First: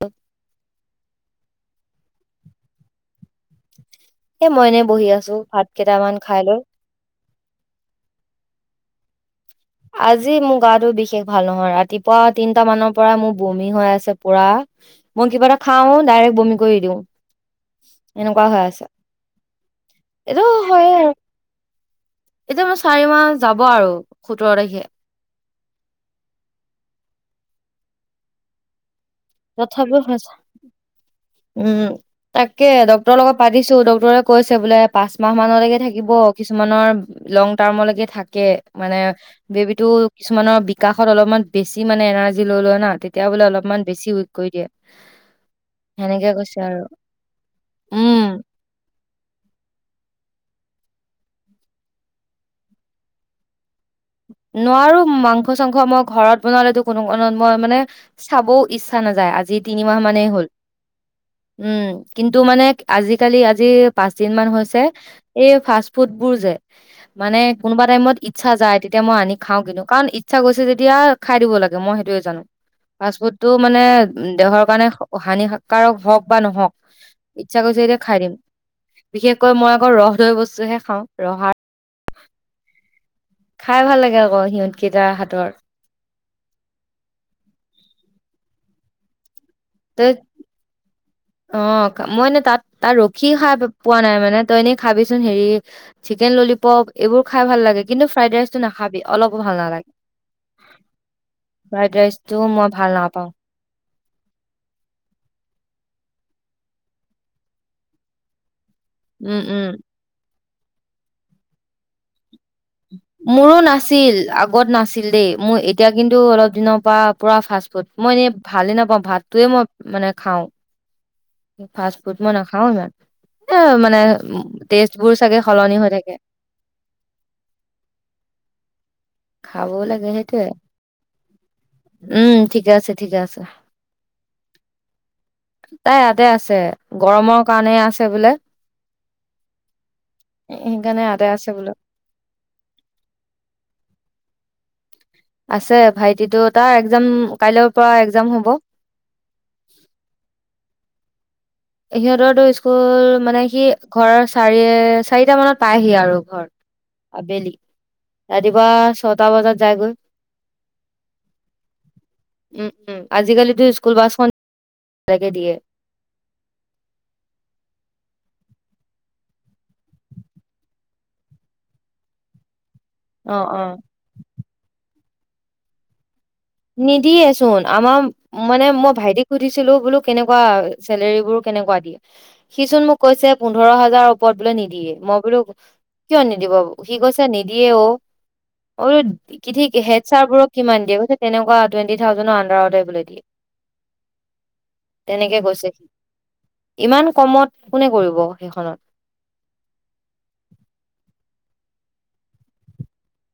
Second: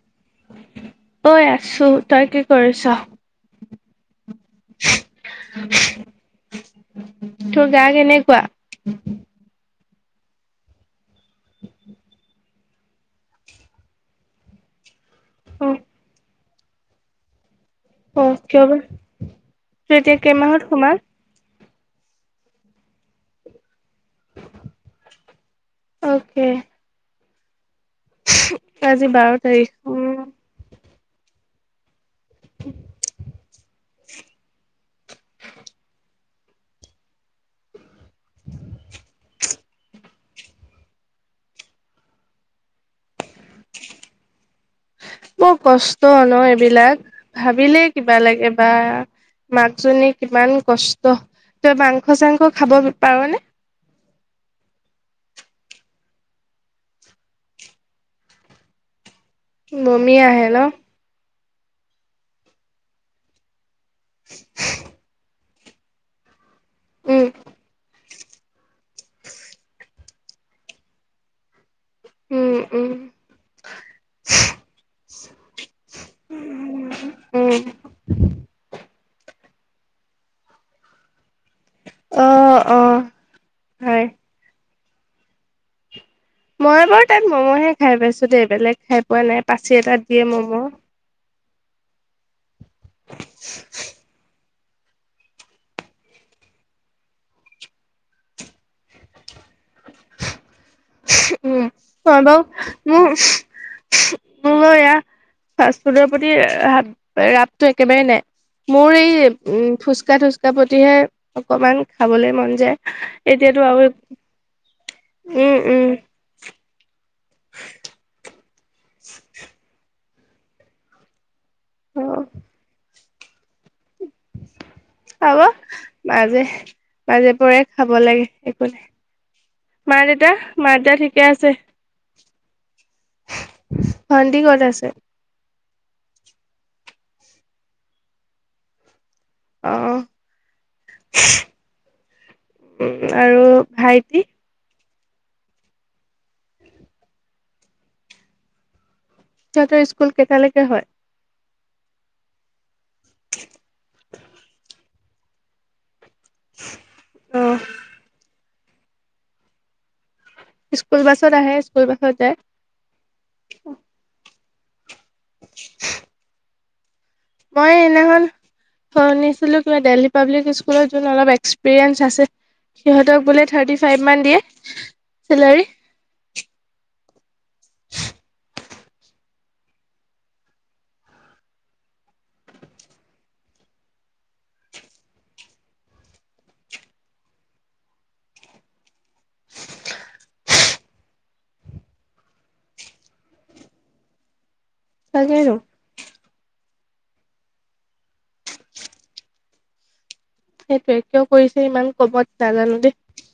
অ ঐ আছো তই কি কৰিছ? এ মই এনেই বহি আছো ভাত কেইটামান খাই লৈ তোৰ গা কেনেকুৱা আজি মোৰ গা টো বিশেষ ভাল নহয় ৰাতিপুৱা তিনটা মানৰ পৰা মোৰ বমি হৈ আছে পুৰা মই কিবা এটা অ', খাই আহোঁ ডাইৰেক্ বমি কৰি দিওঁ অ এনেকুৱা হৈ কিয় বা আছে এতিয়া এইটো কেইমাহত হয়ে সোমা আৰু। এতিয়া মোৰ চাৰি মাহ যাব আৰু সোতৰ তাৰিখে অকে ত আজি বাৰ তাৰিখ উ তথাপিও হৈছে উম তাকে ডক্টৰ লগত পাতিছো ডক্টৰ কৈছে বোলে পাঁচ মাহ মানলৈকে থাকিব কিছুমানৰ লং টাৰ্মলৈকে থাকে মানে বেবীতো কিছুমানৰ বিকাশত অলপমান বেছি মানে এনাৰ্জি লৈ লয় না তেতিয়া বোলে অলপমান বেছি উইক কৰি দিয়ে ম কষ্ট সেনেকে ন কৈছে আৰু। এইবিলাক ভাবিলে কিবা উম, লাগে বা মাক জনী কিমান কষ্ট তই মাংস চাংস খাব পাৰনেে নোৱাৰো মাংস চাংস মই ঘৰত বনালেতো কোনো কাৰণত মই মানে চাবও ইচ্ছা নাযায় আজি তিনিমাহ বমি মানেই আহে হ'ল ন উম কিন্তু মানে আজিকালি আজি পাঁচ দিন মান হৈছে এই ফাষ্ট ফুড বোৰ যে উম, মানে কোনোবা টাইমত ইটছা যায় তেতিয়া মই আনি খাওঁ কিন্তু কাৰণ ইচ্ছা গৈছে যেতিয়া খাই দিব লাগে মই সেইটোয়ে জানো উম, উম, ফাষ্ট ফুড টো মানে দেহৰ কাৰণে হানিকাৰক হওক বা নহওক উম, ইচ্ছা গৈছে যেতিয়া খাই দিম বিশেষকৈ মই আকৌ ৰহদৈ বস্তুহে খাওঁ ৰহাৰ অ অ খাই ভাল হয় লাগে আকৌ সিহঁতকেইটা হাত ৰ মই বাৰু তাত ম'মহে খাই পাইছো দেই বেলেগ খাই পোৱা নাই পাচি এটাত তই দিয়ে ম'ম' অ মই নো তাত তাত ৰখি খাই পোৱা নাই মানে তই এনেই খাবিচোন হেৰি চিকেন ললিপপ এইবোৰ খাই ভাল লাগে কিন্তু ফ্ৰাইড ৰাইচটো নাখাবি অলপ ও ভাল নালাগে উম ফ্ৰাইড ম হব ৰাইচটো মই ভাল উম নাপাওঁ মোৰ এয়া ফাষ্ট ফুডৰ প্ৰতি ৰাপটো একেবাৰেই নাই মোৰ এই উম ফুচকা তুচকা প্ৰতিহে অকনমান খাবলৈ মন যায়। মোৰো এতিয়াতো আৰু নাছিল আগত নাছিল দেই উম মোৰ এতি উম এতিয়া কিন্তু অলপ দিনৰ প পৰা পুৰা ফা ফুড মই এনে। ভালে নাপাওঁ ভাতটোৱে মই মানে। খাওঁ। ফাষ্ট ফুড মই নাখাও ইমান। এ মানে টেষ্ট বোৰ চাগে খাবা সলনি হৈ থাকে মাজে মাজে পৰে খাব লাগে একো নাই। খাবও মা লাগে দেউতা সেইটোয়ে মা দেতা ঠিকে আছে। ঠিক আছে। ঠিকে আছে ভন্তি কত আছে। তাই ইয়াতে আছে। গৰমৰ কাৰণেই আছে বোলে। অ সেইকাৰণে এয়াযতে আছে বোলো। উম আৰু ভাইটি আছে ভাইটিতো তাৰ এক্জাম কাইলৈৰ পৰা এক্জাম হ'ব। তহতৰ স্কুল কেইটালৈকে হয়। সিহঁতৰতো স্কুল মানে সি ঘৰ চাৰি চাৰিটা মানত পায়হি। আৰু ঘৰ অ আবেলি। ৰাতিপুৱা ছটা বজাত যাই গৈ। উম, স্কুল বাছত আহে স্কুল বাছত যায় উম আজিকালিতো স্কুল বাছখন। লাগে দিয়ে। মই সদিনাখন শুনিছিলোঁ কিবা দেলহী পাব্লিক স্কুলত য অলপ এক্সপিৰিয়েঞ্চ আছে। সিহঁতক অ বোলে অ থাৰ্টি ফাইভ মান দিয়ে। চেলাৰি। নিদিয়ে চোন আমাৰ মানে মই ভাইটিক সুধিছিলো বোলো। কেনেকুৱা চেলৰীবোৰ কেনেকুৱা দিয়ে সি চোন মোক কৈছে পোন্ধৰ হাজাৰৰ ওপৰত বোলে। নিদিয়ে মই বোলো কিয় নিদিব সি কৈছে নিদিয়ে অ মই বোলো কি ঠিক হেড চাৰ বোৰক কিমান দিয়ে কৈছে। তেনেকুৱা টুৱেণ্টি থাউজেণৰ আডাৰতে দিয়ে। তেনেকে তাকেইতো কৈছে। ইমান কমত কোনে কৰিব সেইখনত। সেইটোৱে কিয় কৰিছে ইমান কমত নাজানো দেই।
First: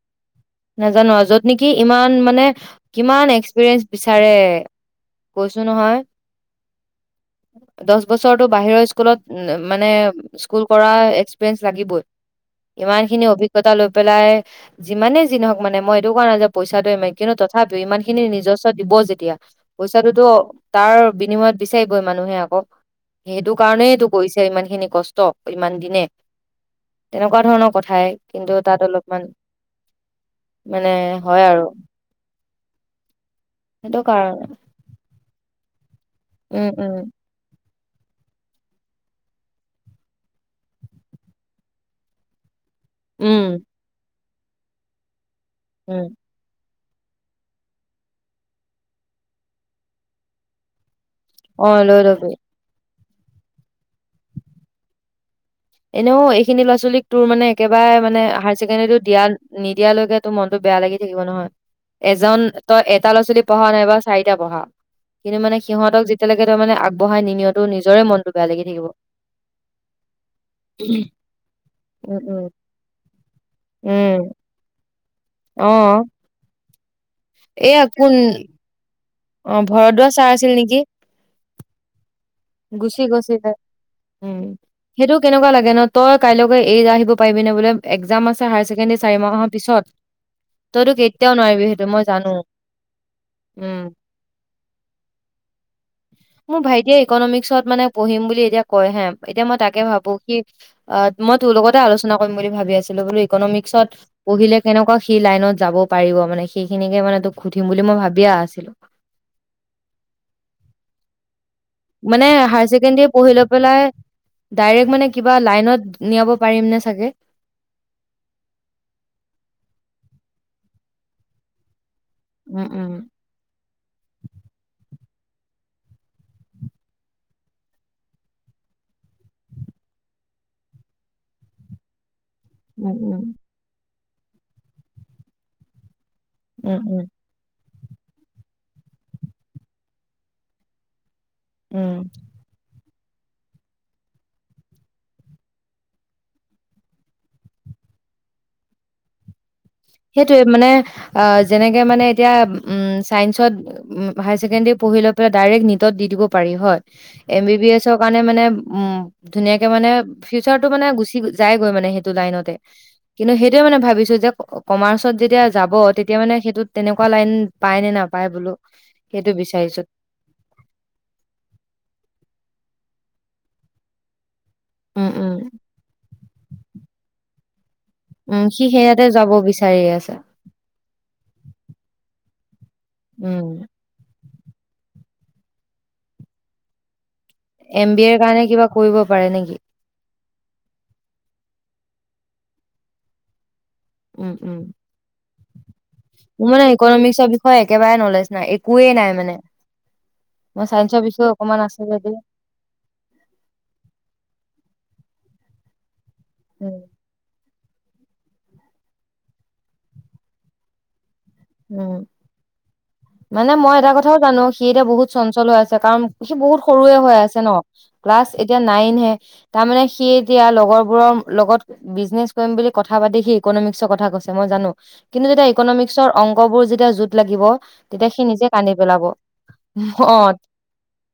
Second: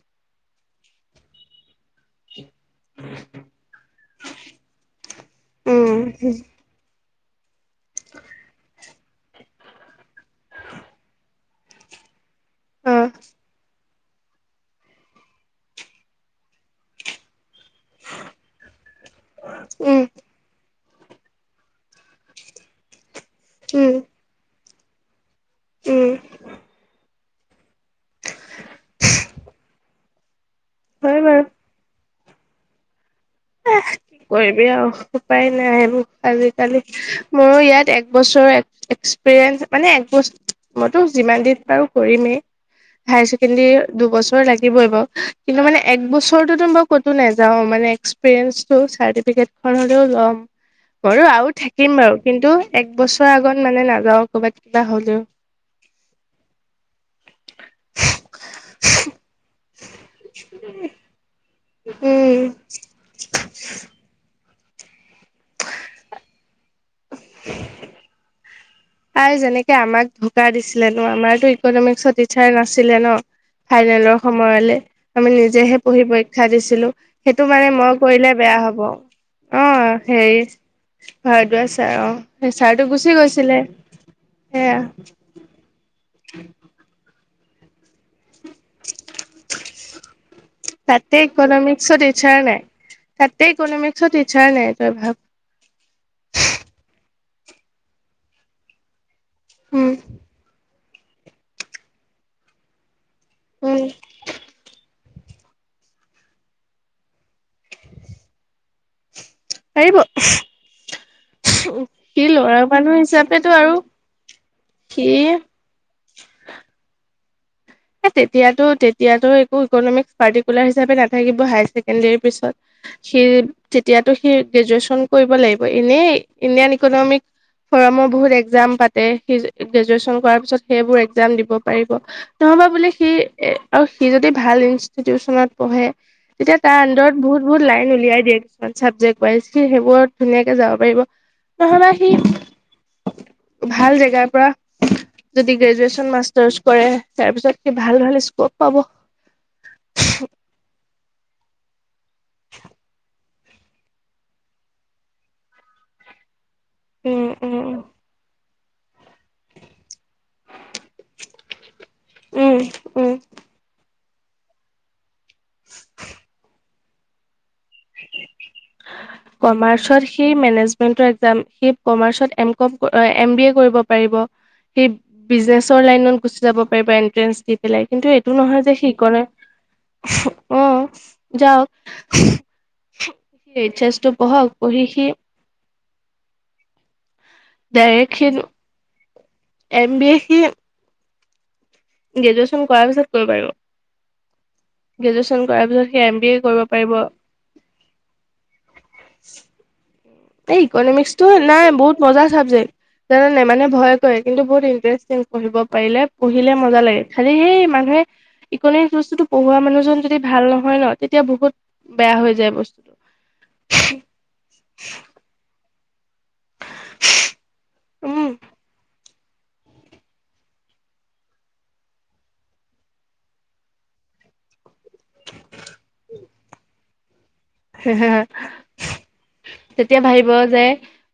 নাজানো যত নেকি। ইমান মানে কিমান এক্সপিৰিয়েঞ্চ বিচাৰে কৈছো। উম নহয় দহ বছৰতো বাহিৰৰ স্কুল। অম মানে স্কুল কৰা এক্সপিৰিয়েঞ্চ লাগিবই। অ ইমান খিনি অভিজ্ঞতা ল। পেলাই যিমানে। যিহওক মান মইটো কৰা নাই যে পইচাটোৱে মেইন। তথাপিও ইমান খিনি নিজস্ব দিব যেতিয়া উম পইচাটোতো। তাৰ বিনিময়ত বিচাৰিবই মানুহে আকৌ। সেইটো কাৰণেই উম তটো কৰিছে ইমান খিনি। কষ্ট ইমান দিনে উম তেনেকুৱা ধৰণৰ কথাই কিন্তু তাত অলপমান মানে হয় আৰু সেইটো কি কাৰণে কৰিবি আৰু উপায় নাই আৰু উম আজিকালি উম মোৰো ইয়াত একবছৰৰ এক্সপিৰিয়েন্ঞ্চ মানে একবছ মইতো যিমান দিন পাৰো কৰিমেই হায় উম ছেকেণ্ডৰী দুবছৰ লাগিবই বাৰু কিন্তু মানে এক উম বছৰৰততো মই ক'তো নাযাও মানে চাৰ্টিফিকট হলেও ল'ম বাৰু আৰু অ থাকিম লৈ বাৰু লবি কিন্তু বছৰ আগত মানে নাযাও ক'ৰবাত কিবা হ'লেও এনেও এইখিনি ল'ৰা ছোৱালীক তোৰ মানে একেবাৰে মানে হায়াৰ ছেকেণ্ডেৰী দিয়া নিদিয়ালৈকে তোৰ মনতটো বেয়া লাগি থাকিব নহয়। এজন উম তই এটা ল'ৰা ছোৱালী পঢ়া নাই বা চাৰিটা পঢ়া কিন্তু মানে সিহঁতক যেতিয়ালৈকে তই মানে আগ বঢ়াই নি নিয়তো নিজৰে মনটো বেয়া লাগি সি কব আই যেনেকে আমাক ধ ধকা দিছিলে ন আমাৰতো ইকনমিক্সৰ উম টিচাৰ উম নাছিলে ন ফাইনেলৰ উম সময়লে আমি অ নিজেহে পঢ়ি পৰীক্ষা দিছিলো সেইটো মানে এয়া মই কোন কৰিলে বেয়া হব। অ অঁ ভৰদ্বাজ ছাৰ হেৰি আছিল নেকি ভৰদুৱাৰ চাৰ অঁহ ছাৰটো গুচি গৈছিলে উম, সেয়া সেইটো কেনেকুৱা লাগে ন, তই কাইলৈকে এৰি যাই পাৰিবিনে বোলে এক্সাম আছে। হ ছেকেণ্ডী চাৰি মাহৰ পিছত তইতো তাতে কেতিয়াও নোৱাৰিবি সেইটো ইকনমিক্সৰ মই জানো। টিচাৰ নাই। তাতে উম, ইকনমিক্সৰ টিচাৰ নাই তই ভাব মোৰ ভাইটিয়ে ইকনমিক্সত মানে পঢ়িম বুলি এতিয়া কয় হে এতিয়া মই, তাকে উম ভাবো কি অ' মই তোৰ লগতে আলোচনা কৰিম বুলি ভাবি আছিলো, বুলি উম ইকনমিক্সত পঢ়িলে কেনেকুৱা সি লাইনত যাব পাৰিব মানে সেইখিনিকে মানে তোক সুধিম বুলি মই ভাবিযে আছিলো। পাৰিব। সি মানে ল'ৰা হায়াৰ মানুহ ছেকেণ্ডৰী পঢ়ি লৈ হিচাপেতো আৰু পেলাই ডাইৰেক্ট সি মানে কিবা লাইনত নিয়াব পাৰিম নে চাগে? তেতিয়া-তেতিয়াটো একো ইকনমিক পাৰ্টিকাৰ হিচাপে নাথাকিব হাই চেকেণ্ড পিছত উম উম সি তেতিয়টো সি গ্ৰেজুৱেচন কৰিব লাগিব এনে ইণ্ডিয়ান ইকনমিক ফৰমৰ বহুত এক্জাম পাতে গ্ৰেজুৱন কৰাৰ পিছত সেইবোৰ এক্সাম দিব পাৰিব। নহবা বোলে উম সি উম এ আৰু সি যদি ভাল ইনষ্টিটিউচনত পঢ়ে, তেতিয়া তাৰ উম উম আন্দৰত বহুত-বহুত, লাইন উলিয়াই দিয়ে কিছুমান চাবজেক্ট ৱাইজ সেইবোৰত ধুনীয়াকে যাব পাৰিব। উম নহলে সি ভাল জেগাৰ পৰা যদি গ্ৰেজুৱেচন মাষ্টাৰ্চ কৰে। তাৰ পিছত কি ভাল ভাল স্কপ পাব। সেইটোয়ে মানে, অ', যেনেকৈ মানে এতিয়া ছাইন্সত হায়াৰ ছেকেণ্ডেৰী পঢ়ি লৈ পেলাই ডাইৰেক্ট নীটত দি দিব পাৰি হ' উম এম উম বি উম এছ ৰ কাৰনে মানে উম, ধুনীয়াকে মানে ফিউচাৰটো মানে গুচি যাইগৈ মানে সেইটো লাইনতে উম উম কিন্তু সেইটোয়ে মানে ভাবিছো [unintelligible] কমাৰ্চ ত যেতিয়া যাব, তেতিয়া মানে সেইটোত তেনেকুৱা লাইন পায় নে নাপায় বোলো সেইটো বিচাৰিছো। কমাৰ্চত সি মেনেজমেন্তৰ এক্সাম সি কমাৰ্চত M com M B A কৰিব পাৰিব। সেই উম উম বিজনেচৰ লাইনত গুচি যাব পাৰিব এণ্ট্ৰেন্ দি, কিন্তু এইটো উম নহয় যে সি সেয়াতে যাব বিচাৰি আছে। ইকো অ' যাওক, সি উম এইহ এচ টো পঢ়ক পঢ়ি সি এম বি ডাইৰেক্ট এৰ কাৰণে সি কিবা কৰিব পাৰে নেকি? [unintelligible] গ্ৰেজুৱেচন কৰাৰ পিছত কৰিব পাৰিব। উম উম। গ্ৰেজুৱেশ্যন কৰাৰ পিছত সি এম বি এ মোৰ কৰিব মানে পাৰিব ইকনমিক্সৰ বিষয়ে একেবাৰে নলেজ নাই। একোৱে নাই মানে। এই মই চাইন্সৰ ইকনমিক্স টো বিষয়ে অকমান নাই আছে বহুত যদি মজা চাবজেক্ট। জানানে নাই মানুহে ভয় কৰে কিন্তু বহুত ইন্তেৰ [unintelligible] পঢ়িব পাৰিলে পঢ়িলে উম মজা লাগে। খালি সেই মানুহে ইকনমিক্স বস্তুতো পঢ়োৱা মানুহজন যদি ভাল নহয় ন তেতিয়া বহুত উম বেয়া হৈ যায় বস্তুটো মানে মই এটা কথাও জানো সি তিয়া বহু চঞ্চল আছে। [unintelligible] সি বহুত সৰুৱে হৈ আছে ন। ক্লাছ উম এতিয়া নাইনহে। তাৰমানে সি এতিয়া লগৰবোৰৰ লগত বিজনেচ কৰিম বুলি কথা পাতি সি ইকনমিক্সৰ কথা কৈছে মই জানো। কিন্তু যেতিয়া ইকনমিক্সৰ অংকবোৰ যেতিয়া য'ত হ হ হ তেতিয়া অ ভাবিব যে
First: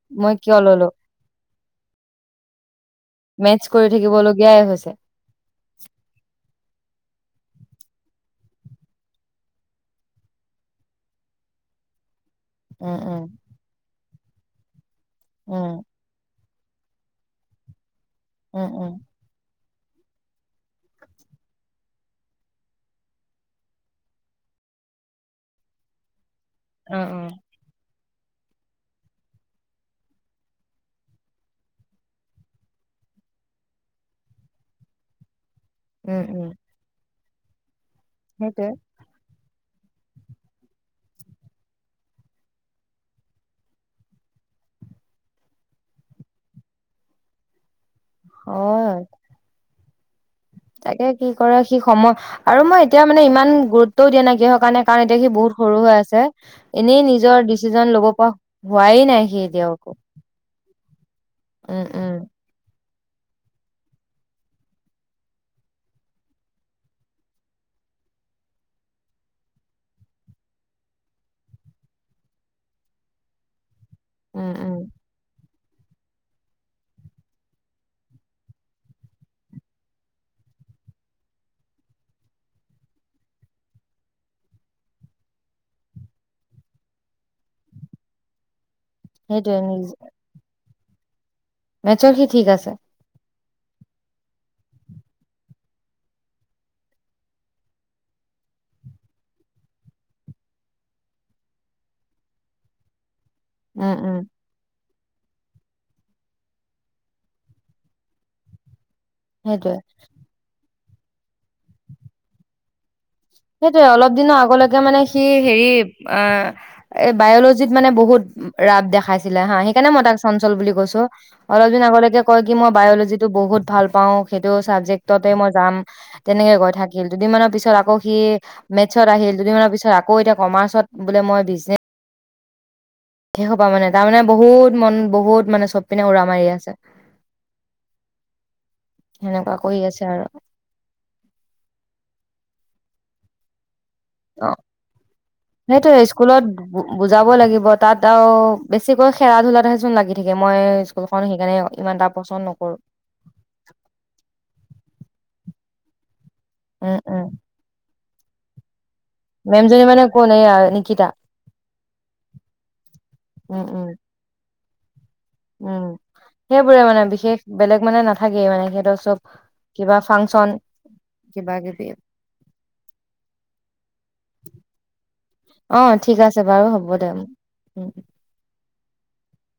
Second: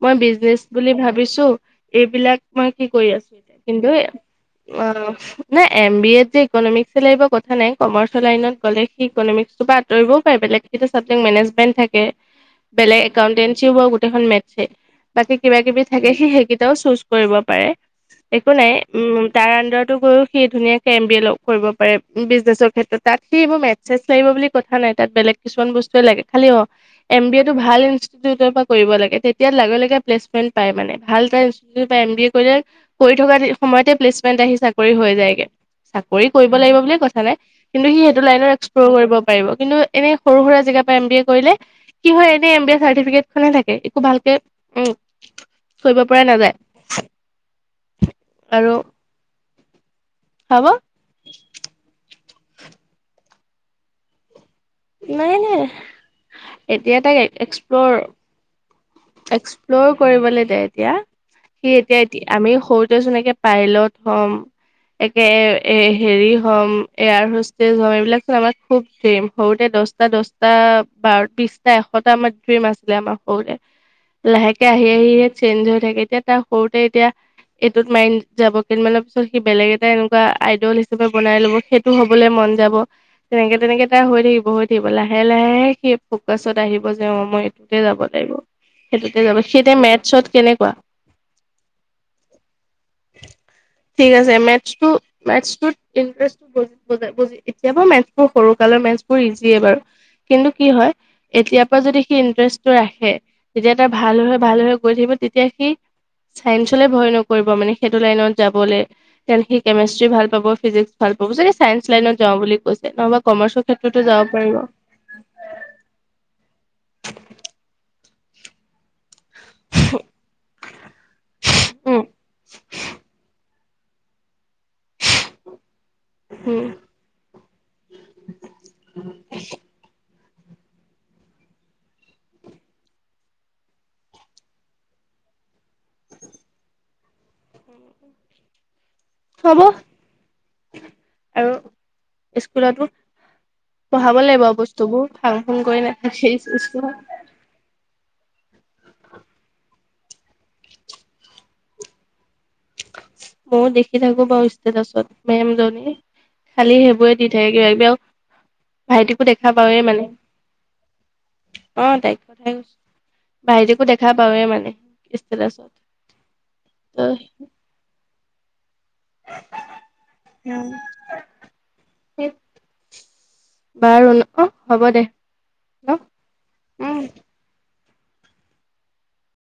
মই কিয় বিজনেচ ললো বুলি ভাবিছো এইবিলাক মই কি কৰি আছো। মেথছ কৰি কিন্তু থাকিবলগীয়াই হৈছে অ- না এম বি এত যে ইকনমিক্সে লাগিব কথা নাই কমাৰ্চৰ লাইনত গলে সি ইকনমিক্সটো পা আতৰিবও পাৰে বেলেগে কীতা চাব [unintelligible] মেনেজমেণ্ট থাকে। উম বেলেগ উম একাউটেন্ঞ্চি [unintelligible] এইখন মেথছ্‌হে। বাকী কিবা উম কিবি থাকে সি সেইকি [unintelligible] চুজ কৰিব পাৰে। একো নাই। উম তাৰ আন্দাৰত টো কৰিও সি ধুনীয়াকে এম বি এ ল - কৰিব পাৰে। বিজনেছৰ ক্ষেত্ৰত তাত সিবোৰ মেথছ্‌ চেঠছ্‌ লাগিব বুলি কথা নাই তাত বেলেগ কিছুমান বস্তু [unintelligible] খালি অ উম - এম উম বি এ টো ভাল ইনচ ইনষ্টিটিউটৰ কৰিব লাগে তেতিয়া লগে লগে প্লেচমেন্ট পায় মানে। ভাল কে ইনষ্টিউটৰ পৰা এম বি এ কৰিলে কৰি থকা [unintelligible] সময়তে প্লেচমেন্ট আহি চাকৰি হৈ যায়গে। উম চাকৰি উম কৰিব লাগিব বুলিয়ে কৈছে। হয় নে? কিন্তু সি সেইটো লাইনত সেইটোৱে এক্সপ্লৰ কৰিব পাৰিব। কিন্তু এনে সৰু সুৰা জেগাত পৰা এম বি এ কৰিলে কি হয় এনে এম বি এ চাৰ্টিফিকেট খন হে থাকে। একো ভাল কে ওম - কৰিব পৰা নাযায়। আৰু অ হ'ব তাকে কি কৰে সি সময় আৰু মই এতিয়া মানে ইমান গুৰুতও দিয় নাই দিওক কাৰণ এতিয়া সি নাই বহুত নাই সৰু হৈ আছে এতিয়া এনেই তাক নিজৰ এক্সপ্লৰ ডিচিচন ল'ব পৰা হোৱাই নাই সি এতিয়াও একো। এক্সপ্ল'ৰ কৰিবলৈ দে এতিয়া সি উম এতিয়া উম এতিয়া আমি সৰু যেনেকে পাইলট হ'ম একে এ হেৰি হ'ম এয়াৰ হোষ্টেজ হম এইবিলাক চোন আমাৰ খুব ড্ৰিম সৰুতে দহটা দহটা বাৰ বিশটা এশটা আমাৰ ড্ৰিম আছিলে আমাৰ সৰুতে উম লাহেকে উম আহি আহি চেঞ্জ হৈ থাকে এতিয়া তাৰ সৰুতে এতিয়া এইটোত মাইণ্ড যাব কেইদিনমানৰ পিছত সি বেলেগ এটা এনেকুৱা আইডল হিচাপে বনাই লব সেইটো হবলৈ মন যাব এনেকে তেনেকে তাৰ হৈ থাকিব হৈ থাকিব লাহে লাহে সি ফকাচত আহিব যে অ মই এইটোতে যাব লাগিব সেইটোতে যাব সেইটোয়ে সেইয়া মেথছত কেনেকুৱা মেটছত সি ঠিক আছে ঠিক আছে মেথছ্ টো মেথছ্ টোত সি এতিয় পৰা মেথছৰ সৰু কালৰ মেথছ্ ইজিয়ে বাৰু কিন্তু কি হয় এতিয়াৰ পৰা যদি সি ইন্টাৰেষ্টটো ৰাখে তেতিয়া তাৰ উম উম ভাল হয় ভাল হয় গৈ থাকিব তেতিয়া সি চাইন্সলে ভয় নকৰিব মানে সেইটো লাইনত যাবলৈ তেতিয়া সি সেইটোয়ে কেমেষ্ট্ৰি ভাল পাব ফিজিক্স ভাল পাব ছায়ন্স লাইনত যাওঁ বুলি কৈছে নহবা কমাৰ্চৰ সেইটোয়ে ক্ষেত্ৰতো অলপ যাব দিনৰ পাৰিব। আগলৈকে মানে সি হেৰি অ এই বায়লজিত মানে বহুত ৰাপ দেখা খাইছিলে হা সেইকাৰণে মই তাক চঞ্চল বুলি কৈছো অলপ দিন উম, আগলৈকে কয় কি মই বায়'লজি টো বহুত ভাল পাওঁ সেইটোও ছাবজেক্ট ততে মই যাম তেনেকে উম, কৈ থাকিল দুদিনমানৰ পিছত আকৌ মেথছ্ত আহিল দুদিনমান পিছত আকৌ এতিয়া কমাৰ্চত বোলে মই সেই হোপা মানে তাৰমানে বহুত মন বহুত মানে চব পিনে উৰা মাৰি আছে [inaudible] সেনেকুৱা হব কৰি আছে আৰু আৰু স্কুলতো পঢ়াব লাগিব অ বস্তুবোৰ ফাং ফুং কৰি সেইটোয়ে নাথাকে স্কুল ত বেছিকৈ খেলা ধূলাতহেচোন লাগি থাকে মই স্কুলখন সেইকাৰণে ইমান এটা পচন্দ নকৰো মই ও দেখি থাকো বাৰু ষ্টেটাছ ত মেম জনিৰ খালি উম সেইবোৰে উম দি থাকে কিবা কিবি আৰু ভাইটিকো দেখা পাওৱে মেমজনী মানে কোন এই নিকিতা অ তাই উম উম ভাইটিকো দেখা পাওৱে মানে ষ্টেটাছত উম সেইবোৰে মানে ত' বিশেষ বেলেগ মানে নথাকে মানে ব কিবা ফাংচন কিবা কিবি উম। বাৰু ন' অ' হ'ব দে অঁ ন' ঠিক আছে বাৰু হ'ব উম। দে [inaudible]